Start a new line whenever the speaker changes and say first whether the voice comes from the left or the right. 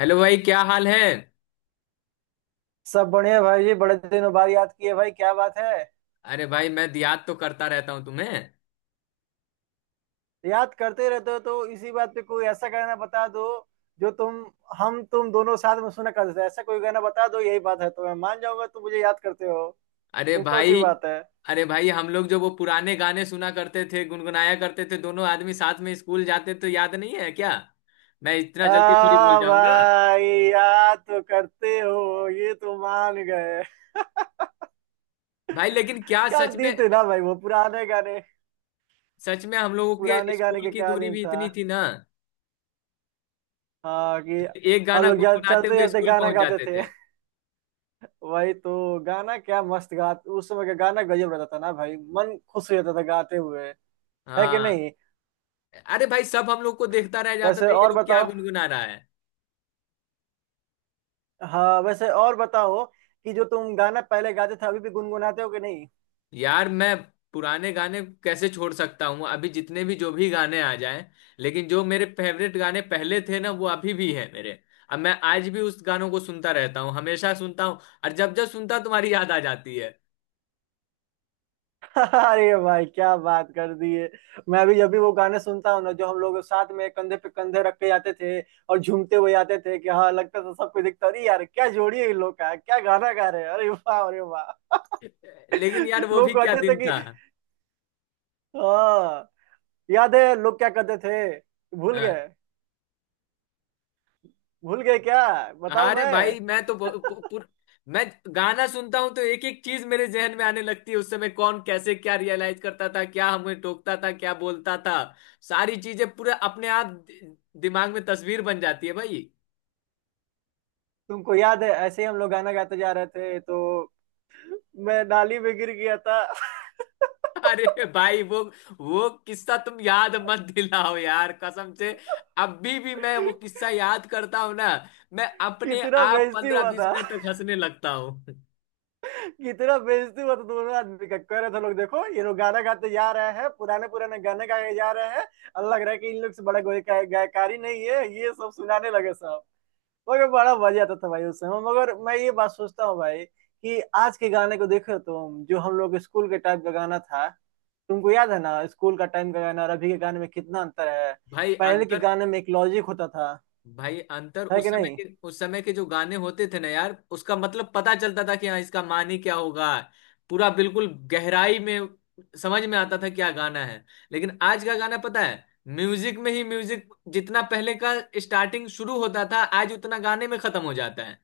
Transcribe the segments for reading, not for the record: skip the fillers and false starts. left: Hello भाई, क्या हाल है?
right: सब बढ़िया भाई जी। बड़े दिनों बाद याद किए भाई, क्या बात है।
left: अरे भाई, मैं याद तो करता रहता हूँ तुम्हें।
right: याद करते रहते हो तो इसी बात पे कोई ऐसा गाना बता दो जो तुम हम तुम दोनों साथ में सुना करते थे। ऐसा कोई गाना बता दो, यही बात है तो मैं मान जाऊंगा तुम मुझे याद करते हो।
left: अरे
right: सिंपल सी
left: भाई।
right: बात है।
left: अरे भाई, हम लोग जो वो पुराने गाने सुना करते थे, गुनगुनाया करते थे, दोनों आदमी साथ में स्कूल जाते, तो याद नहीं है क्या? मैं इतना जल्दी थोड़ी भूल
right: आ
left: जाऊंगा।
right: भाई, याद तो करते हो, ये तो मान गए।
left: भाई, लेकिन क्या
right: क्या
left: सच में।
right: दिन थे ना भाई, वो पुराने गाने।
left: सच में हम लोगों के
right: पुराने गाने
left: स्कूल
right: के
left: की
right: क्या
left: दूरी
right: दिन
left: भी
right: था।
left: इतनी थी ना।
right: हाँ कि
left: एक
right: हम
left: गाना
right: लोग
left: गुनगुनाते
right: चलते
left: हुए
right: चलते
left: स्कूल
right: गाना
left: पहुंच
right: गाते
left: जाते
right: थे।
left: थे।
right: वही तो गाना क्या मस्त गा। उस समय का गाना गजब रहता था ना भाई, मन खुश हो जाता था गाते हुए। है कि
left: हाँ।
right: नहीं।
left: अरे भाई, सब हम लोग को देखता रह जाता
right: वैसे
left: था, ये
right: और
left: लोग क्या
right: बताओ।
left: गुनगुना रहा है।
right: हाँ, वैसे और बताओ कि जो तुम गाना पहले गाते थे अभी भी गुनगुनाते हो कि नहीं।
left: यार मैं पुराने गाने कैसे छोड़ सकता हूँ, अभी जितने भी जो भी गाने आ जाएं। लेकिन जो मेरे फेवरेट गाने पहले थे ना, वो अभी भी हैं मेरे। अब मैं आज भी उस गानों को सुनता रहता हूँ, हमेशा सुनता हूँ। और जब जब सुनता हूं, तुम्हारी याद आ जाती है।
right: अरे भाई, क्या बात कर दी है। मैं अभी जब भी वो गाने सुनता हूँ ना, जो हम लोग साथ में कंधे पे कंधे रख के जाते थे और झूमते हुए आते थे कि हाँ, लगता था सबको दिखता, अरे यार क्या जोड़ी है इन लोग का, क्या गाना गा रहे हैं, अरे वाह अरे वाह।
left: लेकिन यार, वो
right: लोग
left: भी क्या
right: कहते थे
left: दिन था।
right: कि हाँ। याद है लोग क्या कहते थे। भूल
left: हाँ।
right: गए। भूल गए क्या। बताऊं
left: अरे
right: मैं।
left: भाई मैं तो मैं गाना सुनता हूँ तो एक एक चीज मेरे जहन में आने लगती है, उस समय कौन कैसे क्या रियलाइज करता था, क्या हमें टोकता था, क्या बोलता था। सारी चीजें पूरे अपने आप दिमाग में तस्वीर बन जाती है भाई।
right: तुमको याद है ऐसे ही हम लोग गाना गाते जा रहे थे तो मैं नाली में गिर गया था।
left: अरे भाई, वो किस्सा तुम याद मत दिलाओ यार, कसम से। अभी भी मैं वो किस्सा याद करता हूँ ना। मैं अपने
right: कितना
left: आप
right: बेइज्जती
left: पंद्रह
right: हुआ
left: बीस
right: था।
left: मिनट तक हंसने लगता हूँ।
right: कितना बेइज्जती हुआ था दोनों आदमी का, कह रहे थे लोग, देखो ये लोग गाना गाते जा रहे हैं, पुराने पुराने गाने गाए जा रहे हैं। और लग रहा है कि इन लोग से बड़ा कोई गायकारी नहीं है, ये सब सुनाने लगे सब। मगर बड़ा मजा आता था भाई उस समय। मगर मैं ये बात सोचता हूँ भाई कि आज के गाने को देखो तुम, जो हम लोग स्कूल के टाइम का गाना था। तुमको याद है ना स्कूल का टाइम का गाना, और अभी के गाने में कितना अंतर है।
left: भाई
right: पहले के
left: अंतर।
right: गाने में एक लॉजिक होता था।
left: भाई अंतर,
right: है
left: उस
right: कि
left: समय
right: नहीं।
left: के उस समय के जो गाने होते थे ना यार, उसका मतलब पता चलता था कि हाँ, इसका मानी क्या होगा। पूरा बिल्कुल गहराई में समझ में आता था क्या गाना है। लेकिन आज का गाना पता है, म्यूजिक में ही म्यूजिक जितना पहले का स्टार्टिंग शुरू होता था, आज उतना गाने में खत्म हो जाता है।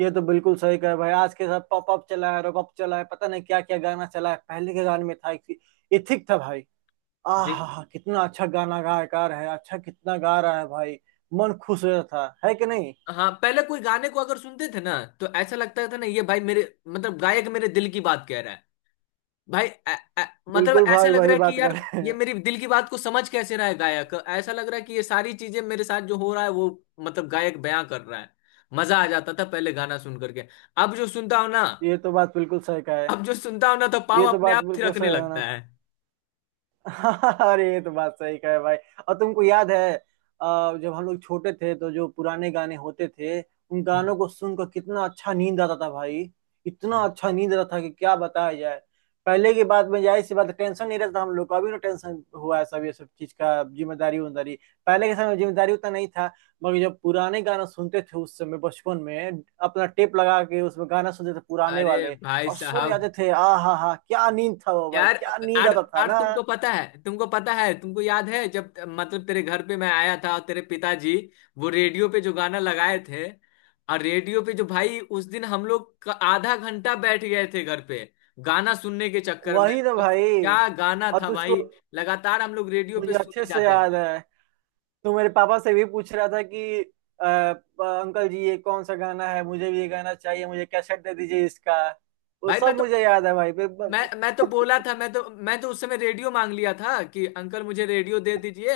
right: ये तो बिल्कुल सही कहे भाई, आज के साथ पॉप अप चला है, रॉप अप चला है, पता नहीं क्या क्या गाना चला है। पहले के गाने में था एक। ये ठीक था भाई।
left: जी।
right: आहा कितना अच्छा गाना गायकार है, अच्छा कितना गा रहा है भाई। मन खुश हो जाता था, है कि नहीं।
left: हाँ, पहले कोई गाने को अगर सुनते थे ना, तो ऐसा लगता था ना, ये भाई मेरे मतलब गायक मेरे दिल की बात कह रहा है। भाई मतलब
right: बिल्कुल
left: ऐसा
right: भाई,
left: लग रहा
right: वही
left: है
right: बात
left: कि
right: कर
left: यार
right: रहे
left: ये
right: हैं।
left: मेरी दिल की बात को समझ कैसे रहा है गायक, ऐसा लग रहा है कि ये सारी चीजें मेरे साथ जो हो रहा है वो मतलब गायक बयां कर रहा है। मजा आ जाता था पहले गाना सुन करके। अब जो सुनता हूं ना
right: ये तो बात बिल्कुल सही का है।
left: अब जो सुनता हूं ना तो पाँव
right: ये तो
left: अपने
right: बात
left: आप
right: बिल्कुल
left: थिरकने
right: सही है ना।
left: लगता है।
right: अरे ये तो बात सही कहे भाई। और तुमको याद है, जब हम लोग छोटे थे तो जो पुराने गाने होते थे उन
left: हम्म।
right: गानों को सुनकर कितना अच्छा नींद आता था भाई। इतना
left: हम्म।
right: अच्छा नींद आता था कि क्या बताया जाए। पहले की बात में जाहिर सी बात है, टेंशन नहीं रहता था हम लोग को। अभी ना टेंशन हुआ है सब, ये सब चीज का जिम्मेदारी उम्मेदारी। पहले के समय में जिम्मेदारी उतना नहीं था। मगर जब पुराने गाना सुनते थे उस समय बचपन में, अपना टेप लगा के उसमें गाना सुनते थे पुराने
left: अरे
right: वाले,
left: भाई
right: और सो
left: साहब।
right: जाते थे। आ हा हा, क्या नींद था वो भाई,
left: यार,
right: क्या नींद
left: आज
right: आता था
left: आज
right: ना।
left: तुमको पता है, तुमको पता है, तुमको याद है जब मतलब तेरे घर पे मैं आया था और तेरे पिताजी वो रेडियो पे जो गाना लगाए थे, और रेडियो पे जो भाई उस दिन हम लोग का आधा घंटा बैठ गए थे घर पे गाना सुनने के चक्कर में।
right: वही ना भाई।
left: क्या गाना
right: और
left: था
right: तुझको
left: भाई? लगातार हम लोग रेडियो पे
right: मुझे अच्छे
left: सुने
right: से
left: जाते
right: याद
left: थे।
right: है, तू मेरे पापा से भी पूछ रहा था कि अंकल जी ये कौन सा गाना है, मुझे भी ये गाना चाहिए, मुझे कैसेट दे दीजिए इसका। वो
left: भाई
right: सब
left: मैं तो
right: मुझे याद है भाई।
left: मैं मैं तो बोला था, मैं तो उस समय रेडियो मांग लिया था कि अंकल मुझे रेडियो दे दीजिए,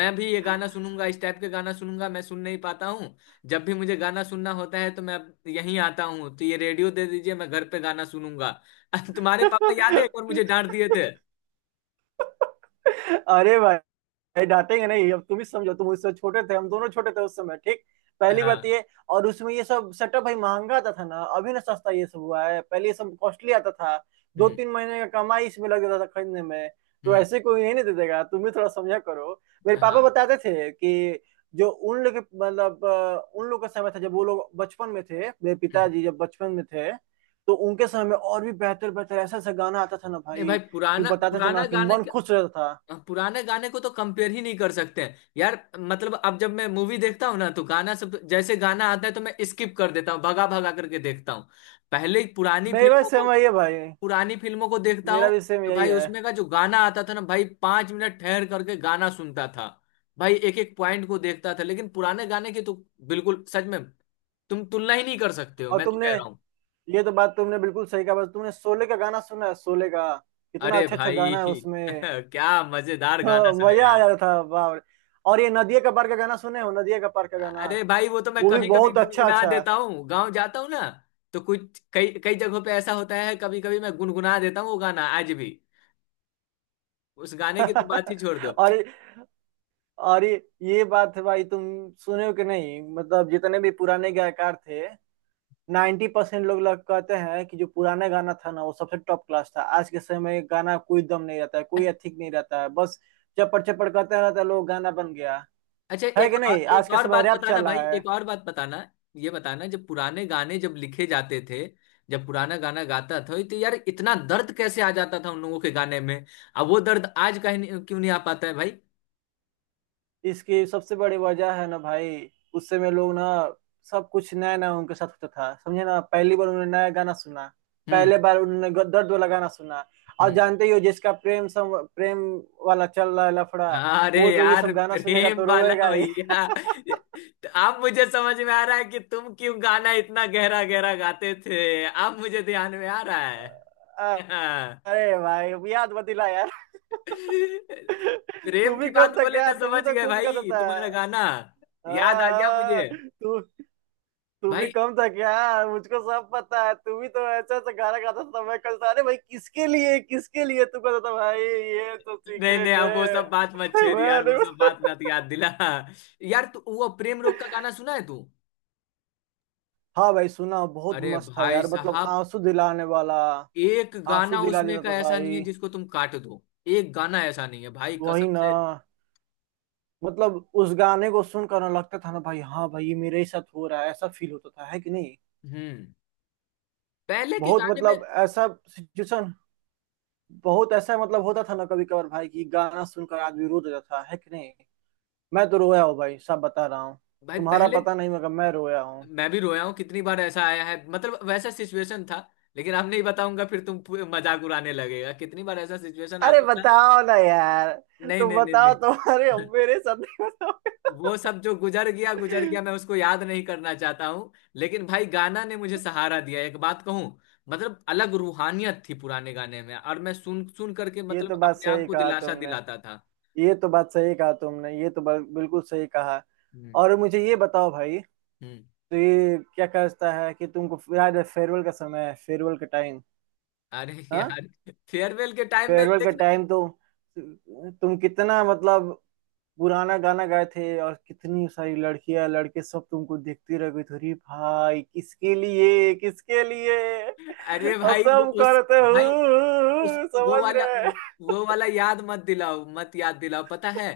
left: मैं भी ये गाना सुनूंगा, इस टाइप के गाना सुनूंगा, मैं सुन नहीं पाता हूँ, जब भी मुझे गाना सुनना होता है तो मैं यहीं आता हूँ, तो ये रेडियो दे दीजिए, मैं घर पे गाना सुनूंगा। तुम्हारे पापा याद है, एक बार मुझे डांट दिए थे।
right: अरे भाई, नहीं डांटेंगे नहीं, अब तुम ही समझो, तुम उससे छोटे थे, हम दोनों छोटे थे उस समय, ठीक। पहली बात
left: हाँ।
right: ये। और उसमें ये सब सेटअप भाई महंगा आता था ना, अभी ना सस्ता ये सब हुआ है, पहले ये सब कॉस्टली आता था। दो
left: हम्म।
right: तीन महीने का कमाई इसमें लग जाता था खरीदने में। तो
left: हम्म।
right: ऐसे कोई नहीं, नहीं दे देगा, तुम भी थोड़ा समझा करो। मेरे पापा
left: हाँ।
right: बताते थे कि जो उन लोग के मतलब उन लोग का समय था जब वो लोग बचपन में थे, मेरे
left: हम्म।
right: पिताजी जब बचपन में थे, तो उनके समय में और भी बेहतर बेहतर ऐसा ऐसा गाना आता था ना
left: नहीं
right: भाई,
left: भाई,
right: कि
left: पुराना
right: बताते थे
left: पुराना
right: ना कि
left: गाना
right: मन
left: के
right: खुश रहता था।
left: पुराने गाने को तो कंपेयर ही नहीं कर सकते हैं यार, मतलब अब जब मैं मूवी देखता हूँ ना तो गाना सब तो, जैसे गाना आता है तो मैं स्किप कर देता हूँ, भगा भगा करके देखता हूँ। पहले पुरानी
right: मेरी बात
left: फिल्मों
right: सेम
left: को
right: वही है भाई।
left: पुरानी फिल्मों को देखता
right: मेरा
left: हूँ,
right: भी सेम
left: तो
right: यही
left: भाई
right: है।
left: उसमें का जो गाना आता था ना भाई, 5 मिनट ठहर करके गाना सुनता था। भाई एक एक पॉइंट को देखता था, लेकिन पुराने गाने की तो बिल्कुल सच में तुम तुलना ही नहीं कर सकते हो,
right: और
left: मैं तो
right: तुमने,
left: कह रहा हूँ।
right: ये तो बात तुमने बिल्कुल सही कहा। बस तुमने शोले का गाना सुना है, शोले का। कितना
left: अरे
right: अच्छा अच्छा
left: भाई,
right: गाना है उसमें।
left: क्या मजेदार गाना
right: हाँ,
left: सब है।
right: मजा आ जाता था बाप रे। और ये नदिया का पार का गाना सुने हो, नदिया का पार का गाना
left: अरे भाई, वो तो मैं
right: वो भी
left: कभी कभी
right: बहुत अच्छा
left: गुनगुना
right: अच्छा
left: देता हूँ गाँव जाता हूँ ना, तो कुछ कई कई जगहों पे ऐसा होता है, कभी कभी मैं गुनगुना देता हूँ वो गाना आज भी। उस गाने की तो बात ही छोड़
right: है।
left: दो।
right: और ये बात है भाई। तुम सुने हो कि नहीं, मतलब जितने भी पुराने गायकार थे, 90% लोग लग कहते हैं कि जो पुराना गाना था ना वो सबसे टॉप क्लास था। आज के समय में गाना कोई दम नहीं रहता है, कोई
left: अ-
right: एथिक नहीं रहता है, बस चपड़ चपड़ करते रहता है लोग, गाना बन गया।
left: अच्छा,
right: है
left: एक
right: कि नहीं, आज
left: एक
right: के
left: और
right: समय
left: बात
right: रैप
left: बताना
right: चल
left: भाई,
right: रहा है।
left: एक और बात बताना। ये बताना, जब पुराने गाने जब लिखे जाते थे, जब पुराना गाना गाता था तो यार इतना दर्द कैसे आ जाता था उन लोगों के गाने में। अब वो दर्द आज कहीं नहीं- क्यों नहीं आ पाता है भाई?
right: इसकी सबसे बड़ी वजह है ना भाई, उस समय लोग ना सब कुछ नया नया उनके साथ होता था, समझे ना, पहली बार उन्होंने नया गाना सुना,
left: हम्म।
right: पहले बार उन्होंने दर्द वाला गाना सुना। और
left: हम्म।
right: जानते ही हो जिसका प्रेम सम प्रेम वाला चल रहा है लफड़ा,
left: अरे
right: वो तो ये
left: यार,
right: सब गाना सुनेगा
left: प्रेम
right: तो
left: वाला
right: रोएगा ही।
left: भैया। तो अब मुझे समझ में आ रहा है कि तुम क्यों गाना इतना गहरा गहरा गाते थे। अब मुझे ध्यान में आ रहा है।
right: अरे
left: हाँ।
right: भाई, अब याद मत दिला यार। तू
left: प्रेम
right: भी
left: की
right: कम
left: बात
right: था
left: बोले
right: क्या,
left: ना,
right: तू
left: समझ
right: भी तो
left: गए
right: खूब करता
left: भाई
right: था।
left: तुम्हारा गाना,
right: हाँ
left: याद आ गया
right: हाँ,
left: मुझे।
right: तू तू भी
left: भाई
right: कम था क्या। मुझको सब पता है, तू भी तो ऐसा ऐसा गाना गाता था। मैं कल था, अरे भाई किसके लिए किसके लिए, तू कहता था भाई, ये तो
left: नहीं नहीं,
right: सीक्रेट
left: अब वो
right: है।
left: सब बात मत छेड़
right: मैं,
left: यार, वो
right: अरे
left: सब बात मत याद दिला। यार तू वो प्रेम रोग का गाना सुना है तू?
right: हाँ भाई, सुना, बहुत
left: अरे
right: मस्त था
left: भाई
right: यार, मतलब
left: साहब,
right: आंसू दिलाने वाला।
left: एक
right: आंसू
left: गाना
right: दिला
left: उसमें
right: देता
left: का
right: था
left: ऐसा नहीं है
right: भाई।
left: जिसको तुम काट दो। एक गाना ऐसा नहीं है भाई, कसम
right: वही ना,
left: से।
right: मतलब उस गाने को सुनकर ना लगता था ना भाई, हाँ भाई ये मेरे ही साथ हो रहा है, ऐसा फील होता था, है कि नहीं।
left: हम्म। पहले के
right: बहुत
left: गाने में।
right: मतलब ऐसा सिचुएशन, बहुत ऐसा मतलब होता था ना कभी कभार भाई, कि गाना सुनकर आदमी रो देता था, है कि नहीं। मैं तो रोया हूँ भाई सब बता रहा हूँ।
left: भाई
right: तुम्हारा
left: पहले,
right: पता नहीं, मगर मैं रोया हूँ।
left: मैं भी रोया हूँ। कितनी बार ऐसा आया है, मतलब वैसा सिचुएशन था। लेकिन अब नहीं बताऊंगा, फिर तुम मजाक उड़ाने लगेगा। कितनी बार ऐसा सिचुएशन
right: अरे
left: आता है ना।
right: बताओ ना यार,
left: नहीं
right: तुम
left: नहीं नहीं
right: बताओ,
left: नहीं।
right: तुम्हारे हम मेरे साथ नहीं, बताओ।
left: वो सब जो गुजर गया गुजर गया, मैं उसको याद नहीं करना चाहता हूँ, लेकिन भाई गाना ने मुझे सहारा दिया, एक बात कहूँ। मतलब अलग रूहानियत थी पुराने गाने में, और मैं सुन सुन करके
right: ये तो
left: मतलब
right: बात
left: अपने आप
right: सही
left: को
right: कहा
left: दिलासा
right: तुमने,
left: दिलाता था।
right: ये तो बात सही कहा तुमने, ये तो बिल्कुल सही कहा।
left: हम्म।
right: और मुझे ये बताओ भाई,
left: हम्म।
right: तो ये क्या कहता है कि तुमको याद है फेयरवेल का समय है, फेयरवेल का टाइम।
left: अरे
right: हाँ,
left: यार। फेयरवेल के टाइम में,
right: फेयरवेल का
left: लेकिन
right: टाइम तो, तुम कितना मतलब पुराना गाना गाए थे, और कितनी सारी लड़कियां लड़के सब तुमको देखते रह गए थे, अरे भाई किसके लिए किसके लिए।
left: अरे
right: अब
left: भाई, वो
right: सब
left: उस,
right: करते
left: भाई उस,
right: हो,
left: वो
right: समझ
left: वाला,
right: रहे।
left: वो वाला याद मत दिलाओ, मत याद दिलाओ, पता है।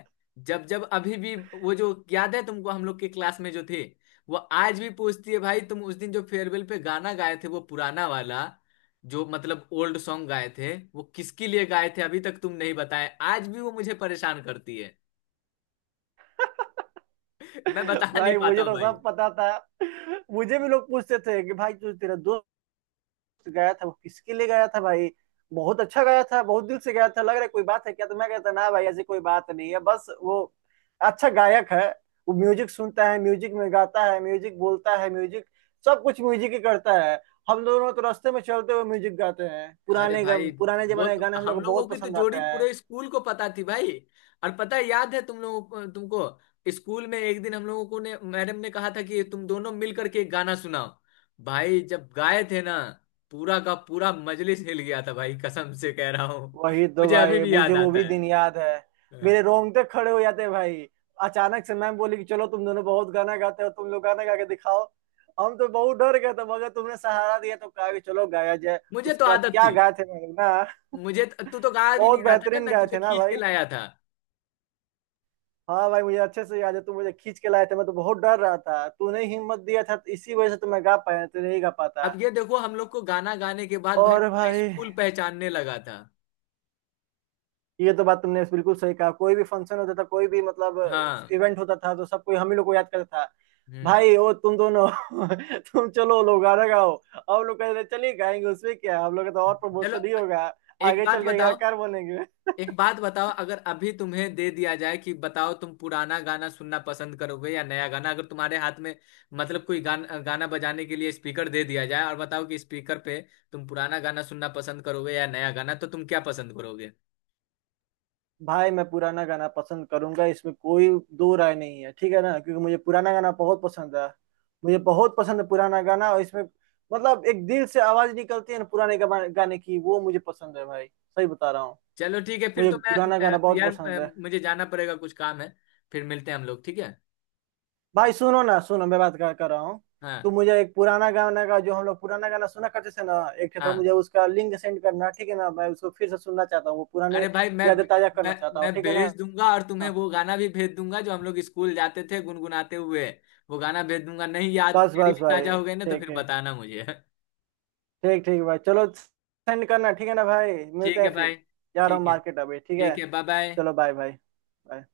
left: जब जब अभी भी वो जो याद है तुमको, हम लोग के क्लास में जो थे, वो आज भी पूछती है भाई, तुम उस दिन जो फेयरवेल पे गाना गाए थे, वो पुराना वाला, जो मतलब ओल्ड सॉन्ग गाए थे, वो किसके लिए गाए थे, अभी तक तुम नहीं बताए, आज भी वो मुझे परेशान करती है। मैं बता नहीं
right: भाई,
left: पाता
right: मुझे
left: हूँ
right: तो
left: भाई।
right: सब पता था, मुझे भी लोग पूछते थे कि भाई तू, तेरा दोस्त गया था वो किसके लिए गया था भाई, बहुत अच्छा गया था, बहुत दिल से गया था, लग रहा है कोई बात है क्या। तो मैं कहता ना भाई, ऐसी कोई बात नहीं है, बस वो अच्छा गायक है। वो म्यूजिक सुनता है, म्यूजिक में गाता है, म्यूजिक बोलता है, म्यूजिक, सब कुछ म्यूजिक ही करता है। हम दोनों तो रास्ते में चलते हुए म्यूजिक गाते हैं,
left: अरे
right: पुराने
left: भाई,
right: पुराने
left: वो
right: जमाने के
left: तो
right: गाने हम लोग
left: हम
right: को
left: लोगों
right: बहुत
left: की तो
right: पसंद आते
left: जोड़ी
right: हैं।
left: पूरे स्कूल को पता थी भाई। और पता है, याद है तुम लोगों को, तुमको स्कूल में एक दिन हम लोगों को ने मैडम ने कहा था कि तुम दोनों मिलकर के एक गाना सुनाओ। भाई जब गाए थे ना, पूरा का पूरा मजलिस हिल गया था भाई, कसम से कह रहा हूँ।
right: वही तो
left: मुझे अभी
right: भाई,
left: भी
right: मुझे
left: याद
right: वो
left: आता
right: भी दिन याद है।
left: है।
right: मेरे रोंगटे खड़े हो जाते भाई, अचानक से मैम बोली कि चलो तुम दोनों बहुत गाना गाते हो, तुम लोग गाना गा के दिखाओ। हम तो बहुत डर गए थे, मगर तुमने सहारा दिया तो कहा कि चलो गाया जाए।
left: मुझे तो
right: उसके बाद
left: आदत
right: क्या
left: थी।
right: गाए थे हम लोग ना।
left: मुझे तू तो गा भी
right: बहुत
left: नहीं रहा था ना,
right: बेहतरीन
left: मैं
right: गाए
left: तुझे
right: थे ना
left: खींच के
right: भाई।
left: लाया था।
right: हाँ भाई मुझे अच्छे से याद है, तुम मुझे खींच के लाए थे, मैं तो बहुत डर रहा था, तूने हिम्मत दिया था तो इसी वजह से तो मैं गा पाया, नहीं तो नहीं गा पाता।
left: अब ये देखो, हम लोग को गाना गाने के बाद भाई
right: और
left: पूरा
right: भाई,
left: स्कूल पहचानने लगा था।
right: ये तो बात तुमने बिल्कुल सही कहा, कोई भी फंक्शन होता था, कोई भी मतलब
left: हाँ।
right: इवेंट होता था, तो सब कोई हम ही लोग को याद करता था।
left: हम्म।
right: भाई ओ तुम दोनों, तुम चलो लोग गाना गाओ। हम लोग कहते थे, चलिए गाएंगे, उसमें क्या है? हम लोग का तो और
left: चलो
right: प्रमोशन ही होगा,
left: एक
right: आगे
left: बात
right: चल के
left: बताओ
right: गायकार बनेंगे।
left: एक बात बताओ अगर अभी तुम्हें दे दिया जाए कि बताओ तुम पुराना गाना सुनना पसंद करोगे या नया गाना, अगर तुम्हारे हाथ में मतलब कोई गाना गाना बजाने के लिए स्पीकर दे दिया जाए और बताओ कि स्पीकर पे तुम पुराना गाना सुनना पसंद करोगे या नया गाना, तो तुम क्या पसंद करोगे?
right: भाई मैं पुराना गाना पसंद करूंगा, इसमें कोई दो राय नहीं है, ठीक है ना, क्योंकि मुझे पुराना गाना बहुत पसंद है। मुझे बहुत पसंद है पुराना गाना, और इसमें मतलब एक दिल से आवाज निकलती है ना पुराने गाने की, वो मुझे पसंद है भाई, सही बता रहा हूँ।
left: चलो ठीक है, फिर
right: मुझे
left: तो मैं
right: पुराना गाना बहुत
left: यार
right: पसंद है।
left: मुझे जाना पड़ेगा, कुछ काम है। फिर मिलते हैं हम लोग, ठीक है।
right: भाई सुनो ना सुनो, मैं बात कर रहा हूँ। तो
left: हाँ।
right: मुझे एक पुराना गाना का, जो हम लोग पुराना गाना सुना करते थे ना, एक तो
left: हाँ।
right: मुझे उसका लिंक सेंड करना, ठीक है ना, मैं उसको फिर से सुनना चाहता हूँ, वो पुराने
left: अरे भाई,
right: यादें ताजा करना
left: मैं
right: चाहता हूँ,
left: मैं
right: ठीक है ना।
left: भेज दूंगा और तुम्हें वो गाना भी भेज दूंगा जो हम लोग स्कूल जाते थे गुनगुनाते हुए, वो गाना भेज दूंगा। नहीं, याद
right: बस
left: तेरी
right: बस
left: भी
right: भाई,
left: ताजा हो गई ना, तो
right: ठीक
left: फिर
right: ठीक,
left: बताना मुझे।
right: ठीक ठीक भाई, चलो सेंड करना, ठीक है ना भाई। मिलते
left: ठीक
right: हैं
left: है
right: फिर,
left: भाई।
right: जा रहा हूँ
left: ठीक है।
right: मार्केट अभी, ठीक है।
left: ठीक है, बाय बाय।
right: चलो बाय बाय, बाय।